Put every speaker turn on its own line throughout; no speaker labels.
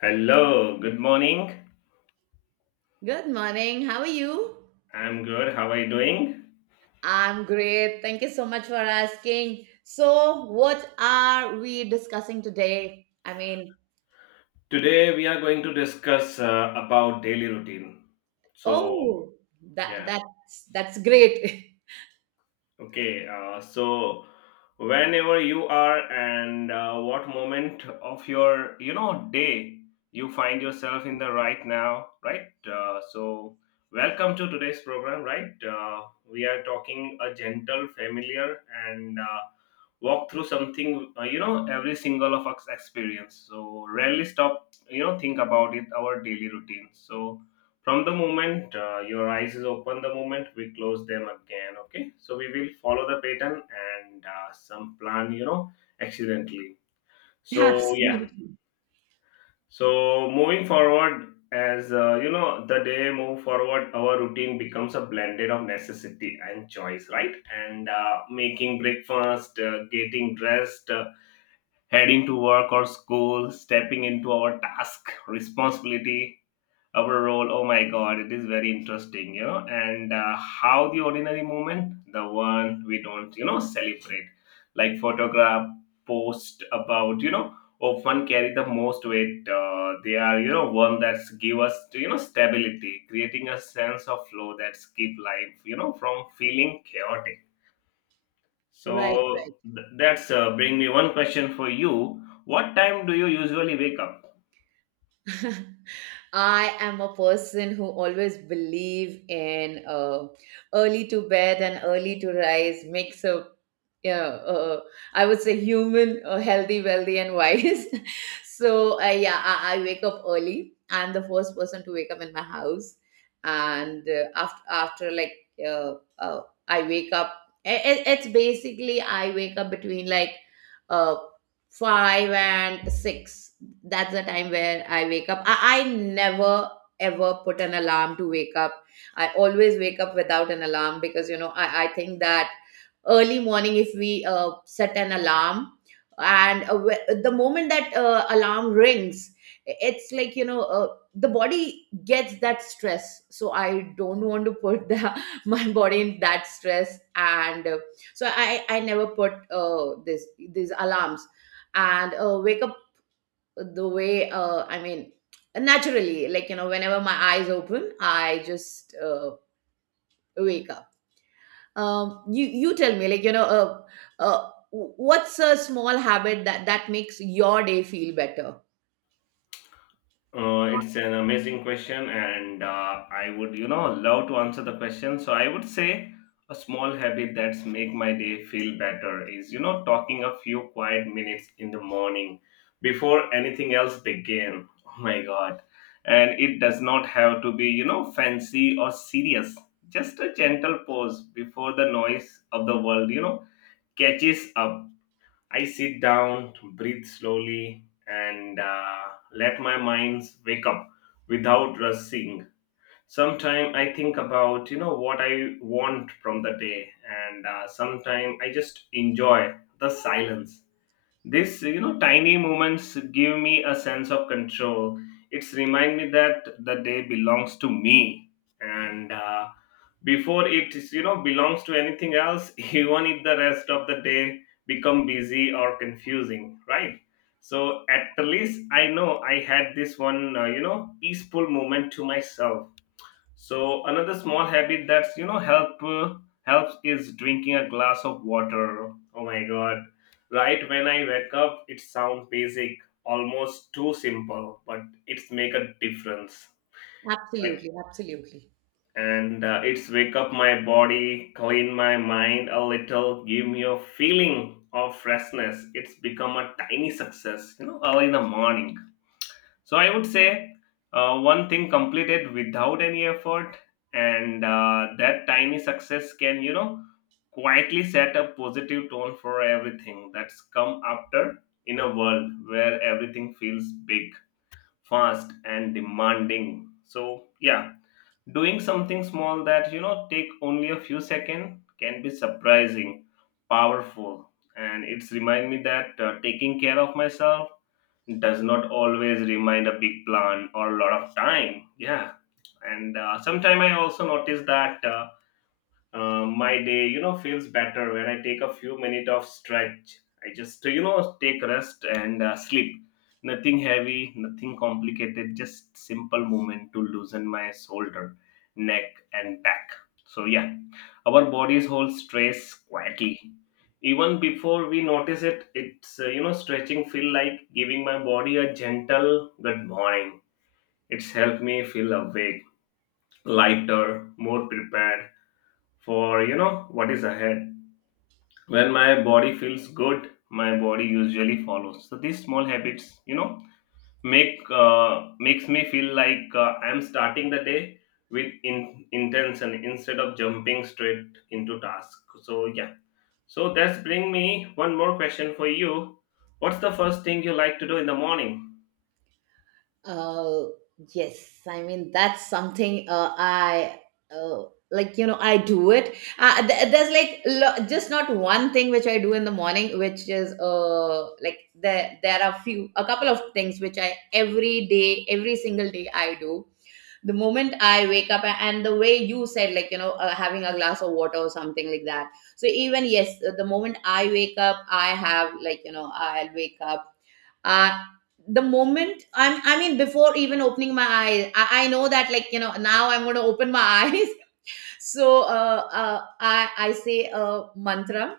Hello, good morning.
Good morning. How are you?
I'm good. How are you doing?
I'm great. Thank you so much for asking. So, what are we discussing today? I mean,
Today we are going to discuss about daily routine. So,
oh, that
yeah.
that's that's great.
Okay, so whenever you are and what moment of your day you find yourself in the right now, right? So welcome to today's program, right? We are talking a gentle, familiar, and walk through something, every single of us experience. So rarely stop, think about it our daily routine. So from the moment your eyes is open the moment we close them again, okay, so we will follow the pattern and some plan, accidentally. So
Absolutely.
yeah, so moving forward as the day move forward, our routine becomes a blended of necessity and choice, right? And making breakfast, getting dressed, heading to work or school, stepping into our task, responsibility, our role. Oh my god, it is very interesting, you know. And how the ordinary moment, the one we don't, you know, celebrate like photograph, post about, you know, often carry the most weight. They are, you know, one that's give us, you know, stability, creating a sense of flow that's keep life, you know, from feeling chaotic.
Right,
So that's bring me one question for you. What time do you usually wake up?
right. I am a person who always believe in early to bed and early to rise makes a yeah, I would say human, healthy, wealthy, and wise. So yeah, I wake up early. I'm the first person to wake up in my house, and after like uh, uh, I wake up. It's basically I wake up between like uh, five and six. That's the time where I wake up. I never ever put an alarm to wake up. I always wake up without an alarm, because I think that early morning if we set an alarm, and the moment that alarm rings, it's like you know, the body gets that stress. So I don't want to put the, my body in that stress. And so I never put this these alarms, and wake up the way, I mean, naturally, like you know, whenever my eyes open, I just wake up. You tell me, like you know, what's a small habit that makes your day feel better?
It's an amazing question, and I would, you know, love to answer the question. So I would say a small habit that's make my day feel better is, you know, talking a few quiet minutes in the morning before anything else begin. Oh my God! And it does not have to be, you know, fancy or serious. Just a gentle pause before the noise of the world, you know, catches up. I sit down, breathe slowly, and let my mind wake up without rushing. Sometimes I think about, you know, what I want from the day, and sometimes I just enjoy the silence. This, you know, tiny moments give me a sense of control. It's remind me that the day belongs to me, and before it, is, you know, belongs to anything else, even if the rest of the day become busy or confusing, right? So at least I know I had this one, you know, peaceful moment to myself. So another small habit that's, you know, helps is drinking a glass of water. Oh my god! Right when I wake up, it sounds basic, almost too simple, but it's make a difference. Right?
Absolutely, absolutely.
And it's wake up my body, clean my mind a little, give me a feeling of freshness. It's become a tiny success, you know, early in the morning. So I would say one thing completed without any effort, and that tiny success can, you know, quietly set a positive tone for everything that's come after. In a world where everything feels big, fast, and demanding. So, yeah, doing something small that, you know, take only a few seconds can be surprising, powerful, and it's remind me that taking care of myself does not always remind a big plan or a lot of time. Yeah, and sometime I also notice that. My day, you know, feels better when I take a few minutes of stretch. I just, you know, take rest and sleep. Nothing heavy, nothing complicated, just simple movement to loosen my shoulder, neck, and back. So yeah, our bodies hold stress quietly. Even before we notice it, it's, you know, stretching feel like giving my body a gentle good morning. It's helped me feel awake, lighter, more prepared for, you know, what is ahead. When my body feels good, my body usually follows. So these small habits, you know, makes me feel like I'm starting the day with intention instead of jumping straight into task. So yeah, so that's bring me one more question for you. What's the first thing you like to do in the morning?
Uh yes. I mean, that's something, I uh, like, you know, I do it. There's just not one thing which I do in the morning, which is like, there are few, a couple of things which I every day, every single day I do. The moment I wake up, and the way you said, like, you know, having a glass of water or something like that. So, even yes, the moment I wake up, I have, like, you know, I'll wake up uh the moment I mean before even opening my eyes, I know that, like you know, now I'm going to open my eyes. So I say a mantra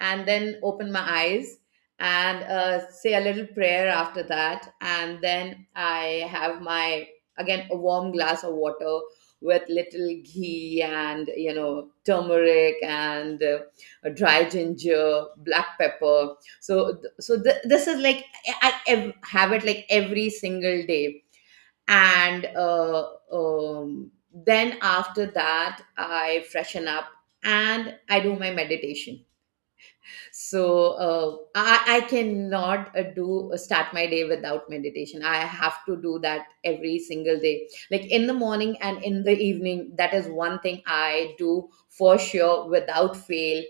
and then open my eyes, and say a little prayer after that. And then I have my, again, a warm glass of water with little ghee and, you know, turmeric, and dry ginger, black pepper. So this is like, I have it like every single day. And then after that, I freshen up and I do my meditation. So I cannot do start my day without meditation. I have to do that every single day, like in the morning and in the evening. That is one thing I do for sure, without fail.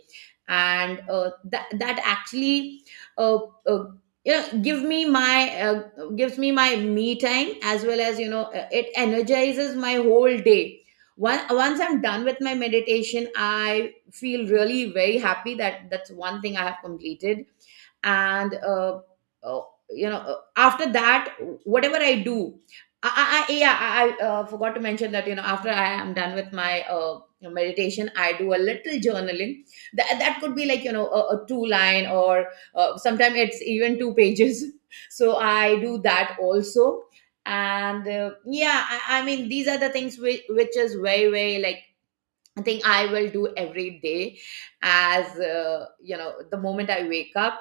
And that actually, uh, uh, yeah, gives me my me time, as well as, you know, it energizes my whole day. One once I'm done with my meditation, I feel really very happy that that's one thing I have completed. And uh, you know, after that, whatever I do, yeah, I forgot to mention that you know, after I am done with my meditation, I do a little journaling. That could be like, you know, a two line, or sometimes it's even two pages. So I do that also. And yeah, I mean these are the things which is very very like, I think I will do every day, as you know, the moment I wake up.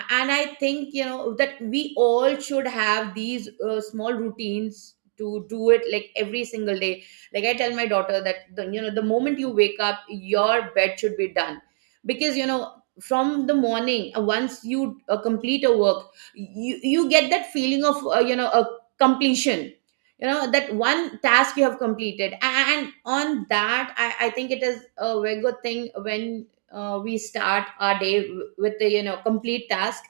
And I think, you know, that we all should have these small routines to do it like every single day. Like I tell my daughter that, the, you know, the moment you wake up, your bed should be done. Because you know, from the morning, once you complete a work, you get that feeling of, you know, a completion, you know, that one task you have completed. And on that, I think it is a very good thing when we start our day with the, you know, complete task,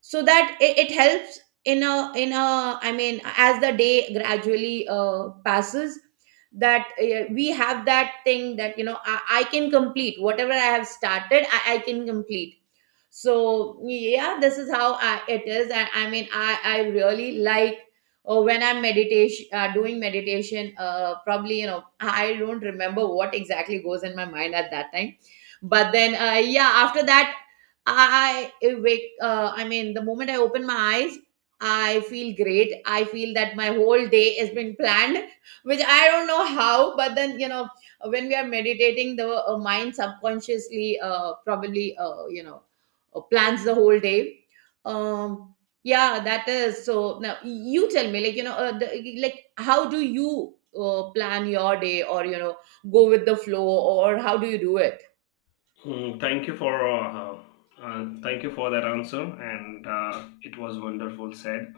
so that it helps in a, I mean, as the day gradually passes, that we have that thing that, you know, I can complete whatever I have started. I can complete. So yeah, this is how it is. And I mean, I really like, when I'm meditation doing meditation, probably, you know, I don't remember what exactly goes in my mind at that time. But then, yeah, after that, I mean the moment I open my eyes, I feel great. I feel that my whole day has been planned, which I don't know how. But then, you know, when we are meditating, the mind subconsciously, probably, you know, plans the whole day. um yeah, that is. So now you tell me, like, you know, like, how do you plan your day, or, you know, go with the flow, or how do you do it?
Hmm, thank you for that answer, and it was wonderful said.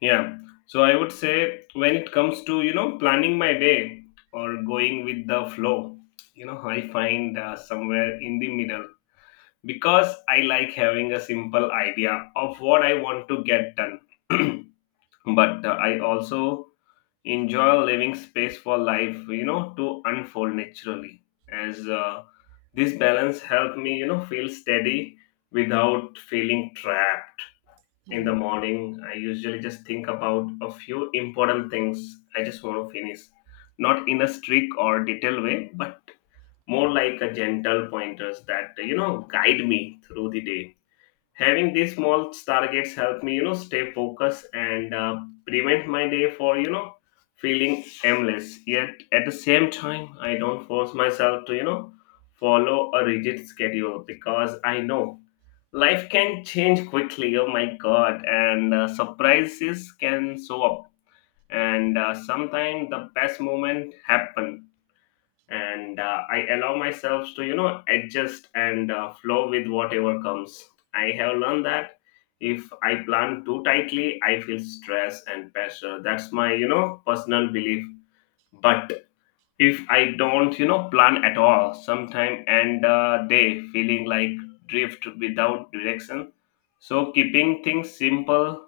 Yeah. So I would say when it comes to, you know, planning my day or going with the flow, you know, I find somewhere in the middle, because I like having a simple idea of what I want to get done. But I also enjoy leaving space for life, you know, to unfold naturally. As This balance helped me, you know, feel steady without feeling trapped. In the
Mhm.
morning, I usually just think about a few important things I just want to finish, not in a strict or detailed way, but more like a gentle pointers that, you know, guide me through the day. Having these small targets help me, you know, stay focused and prevent my day for, you know, feeling aimless. Yet at the same time, I don't force myself to, you know, follow a rigid schedule, because I know life can change quickly. Oh my god! And surprises can show up, and sometimes the best moment happen, and I allow myself to, you know, adjust and flow with whatever comes. I have learned that if I plan too tightly, I feel stress and pressure. That's my, you know, personal belief. But if I don't, you know, plan at all, sometime and day feeling like drift without direction. So keeping things simple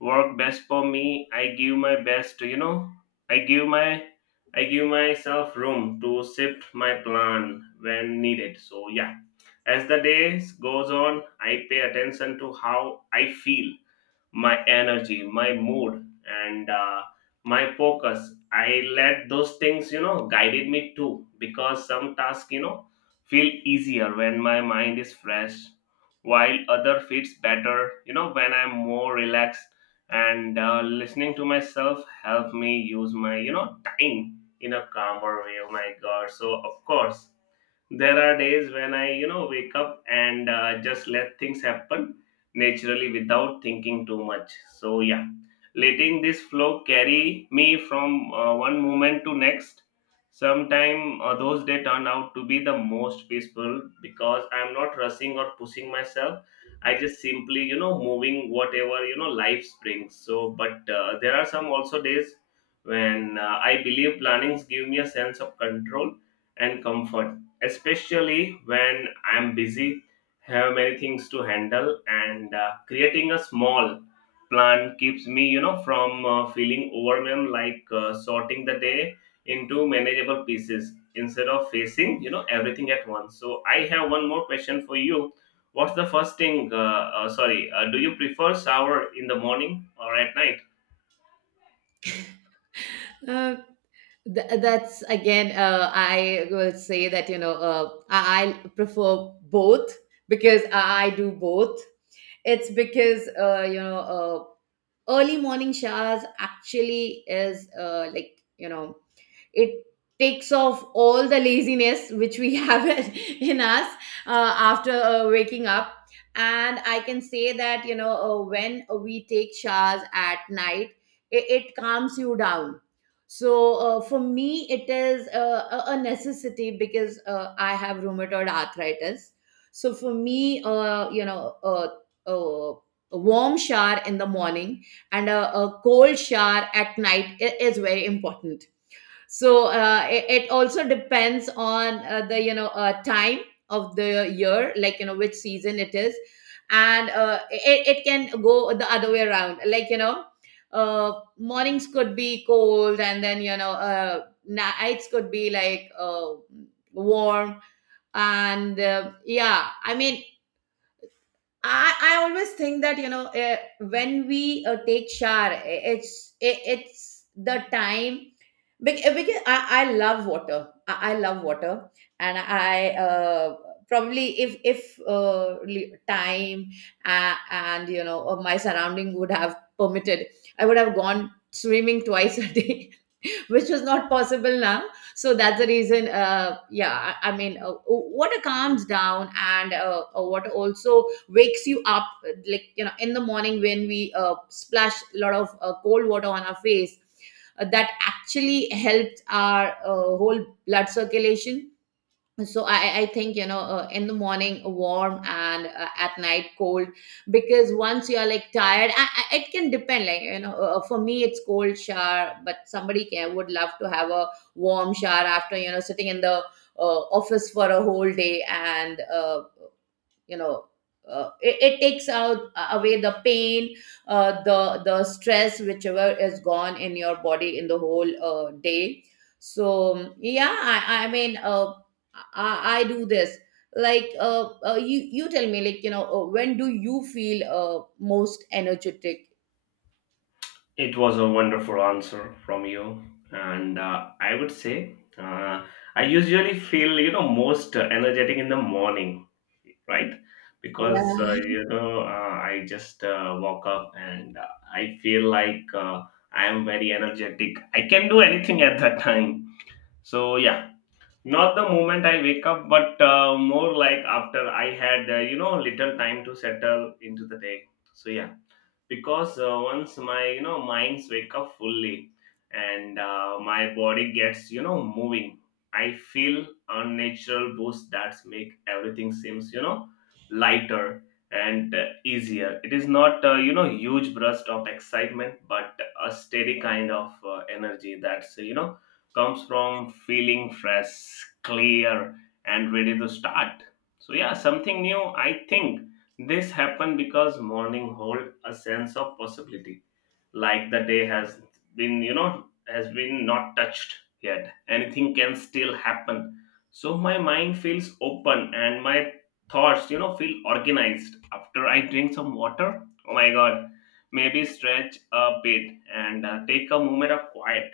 work best for me. I give my best, you know. I give my I give myself room to shift my plan when needed. So yeah, as the days goes on, I pay attention to how I feel, my energy, my mood, and my focus. I let those things, you know, guided me too, because some tasks, you know, feel easier when my mind is fresh, while other fits better, you know, when I'm more relaxed. And listening to myself help me use my, you know, time in a calmer way. Oh my God! So of course there are days when I, you know, wake up and just let things happen naturally without thinking too much. So yeah, letting this flow carry me from one moment to next. Sometime those days turn out to be the most peaceful, because I'm not rushing or pushing myself. I just simply, you know, moving whatever, you know, life brings. So but there are some also days when I believe plannings give me a sense of control and comfort, especially when I'm busy, have many things to handle, and creating a small plan keeps me, you know, from feeling overwhelmed, like sorting the day into manageable pieces instead of facing, you know, everything at once. So I have one more question for you. What's the first thing? Sorry, do you prefer shower in the morning or at night?
Uh, that's again, I will say that, you know, I prefer both, because I do both. It's because, you know, early morning showers actually is, like, you know, it takes off all the laziness which we have in us after waking up. And I can say that, you know, when we take showers at night, it calms you down. So for me, it is a necessity, because I have rheumatoid arthritis. So for me, you know, uh, a warm shower in the morning and a cold shower at night is very important. So it also depends on the, you know, time of the year, like, you know, which season it is. And it can go the other way around, like, you know, uh, mornings could be cold, and then, you know, nights could be like warm. And yeah, I mean, I always think that, you know, when we take shower, it's the time, because I love water. I love water, and I, probably if time, and, you know, my surrounding would have permitted, I would have gone swimming twice a day, which was not possible now. So that's the reason, yeah, I mean, water calms down. And water also wakes you up, like, you know, in the morning when we splash a lot of cold water on our face, that actually helps our whole blood circulation. So I think, you know, in the morning warm, and at night cold. Because once you are like tired, it can depend, like, you know, for me it's cold shower, but somebody can would love to have a warm shower after, you know, sitting in the office for a whole day. And you know, it takes out, away the pain, the stress, whichever is gone in your body in the whole day. So yeah, I mean, I do this, like, you tell me, like, you know, when do you feel, most energetic?
It was a wonderful answer from you, and I would say I usually feel, you know, most energetic in the morning, right? Because
Yeah.
I just woke up and I feel like I am very energetic. I can do anything at that time. So yeah, not the moment I wake up, but more like after I had you know, little time to settle into the day. So yeah, because once my, you know, minds wake up fully and my body gets, you know, moving, I feel unnatural boost that make everything seems, you know, lighter and easier. It is not you know, huge burst of excitement, but a steady kind of energy that's, you know, comes from feeling fresh, clear, and ready to start. So yeah, something new, I think. This happened because morning hold a sense of possibility, like the day has been, you know, has been not touched yet. Anything can still happen. So my mind feels open and my thoughts, you know, feel organized. After I drink some water, oh my god, maybe stretch a bit and take a moment of quiet.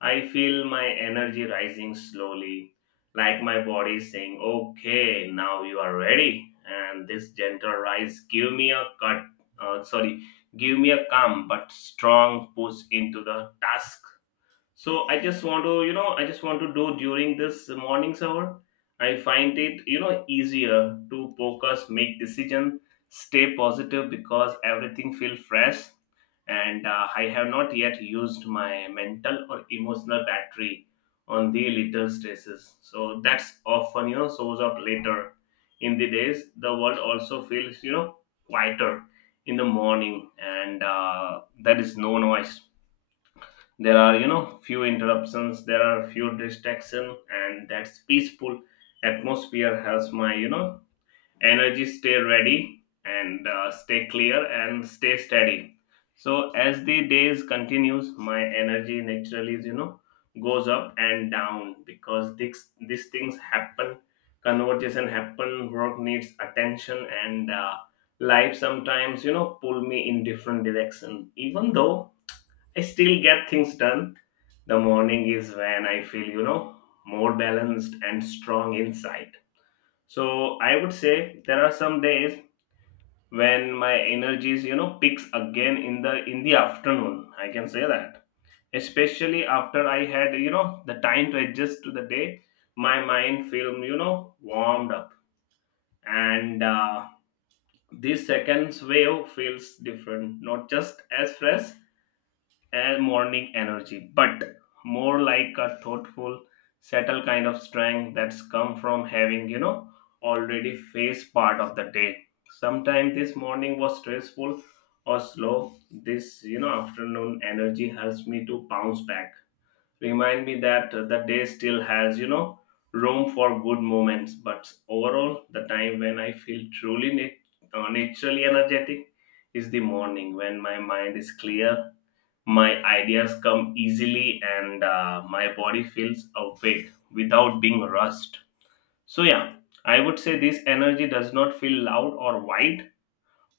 I feel my energy rising slowly, like my body is saying, "Okay, now you are ready." And this gentle rise give me a cut, sorry, give me a calm but strong push into the task. So I just want to, you know, I just want to do during this morning's hour, I find it, you know, easier to focus, make decision, stay positive, because everything feel fresh, and I have not yet used my mental or emotional battery on the little stresses, so that's often, you know, shows up later in the days. The world also feels, you know, quieter in the morning, and there is no noise, there are, you know, few interruptions, there are few distraction, and that's peaceful atmosphere helps my, you know, energy stay ready, and stay clear and stay steady. So as the days continues, my energy naturally is, you know, goes up and down, because this these things happen, conversation happen, work needs attention, and life sometimes, you know, pull me in different direction, even though I still get things done. The morning is when I feel, you know, more balanced and strong inside. So I would say there are some days when my energies, you know, peaks again in the afternoon. I can say that. Especially after I had, you know, the time to adjust to the day, my mind feel, you know, warmed up. And this second wave feels different, not just as fresh, a morning energy, but more like a thoughtful, subtle kind of strength that's come from having, you know, already faced part of the day. Sometimes this morning was stressful or slow. This, you know, afternoon energy helps me to bounce back. Remind me that the day still has, you know, room for good moments. But overall, the time when I feel truly naturally energetic is the morning, when my mind is clear, my ideas come easily, and my body feels awake without being rushed. So yeah, I would say this energy does not feel loud or wide,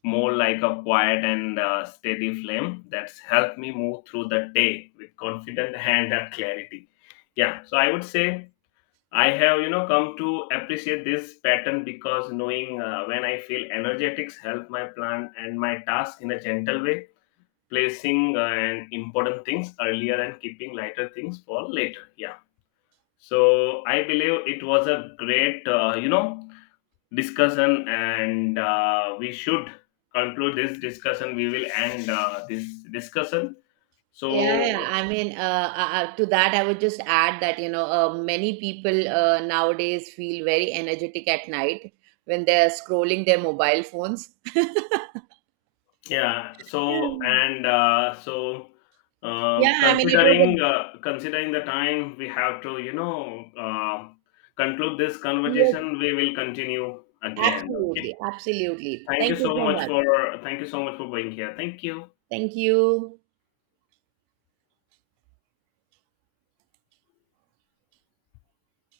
more like a quiet and steady flame that's helped me move through the day with confidence and clarity. Yeah. So I would say I have, you know, come to appreciate this pattern, because knowing when I feel energetics help my plan and my task in a gentle way, placing and important things earlier and keeping lighter things for later. Yeah. So I believe it was a great, you know, discussion, and we should conclude this discussion. We will end this discussion. So
Yeah, yeah. I mean, to that, I would just add that, you know, many people, nowadays feel very energetic at night when they're scrolling their mobile phones.
yeah. So
Mm.
and so
Yeah, I mean, it was a,
considering considering the time we have to, you know, conclude this
yes,
conversation, we will continue again, okay.
absolutely, absolutely.
Thank you
Thank you
so
so
much
much.
for being here. Thank you.
Thank you.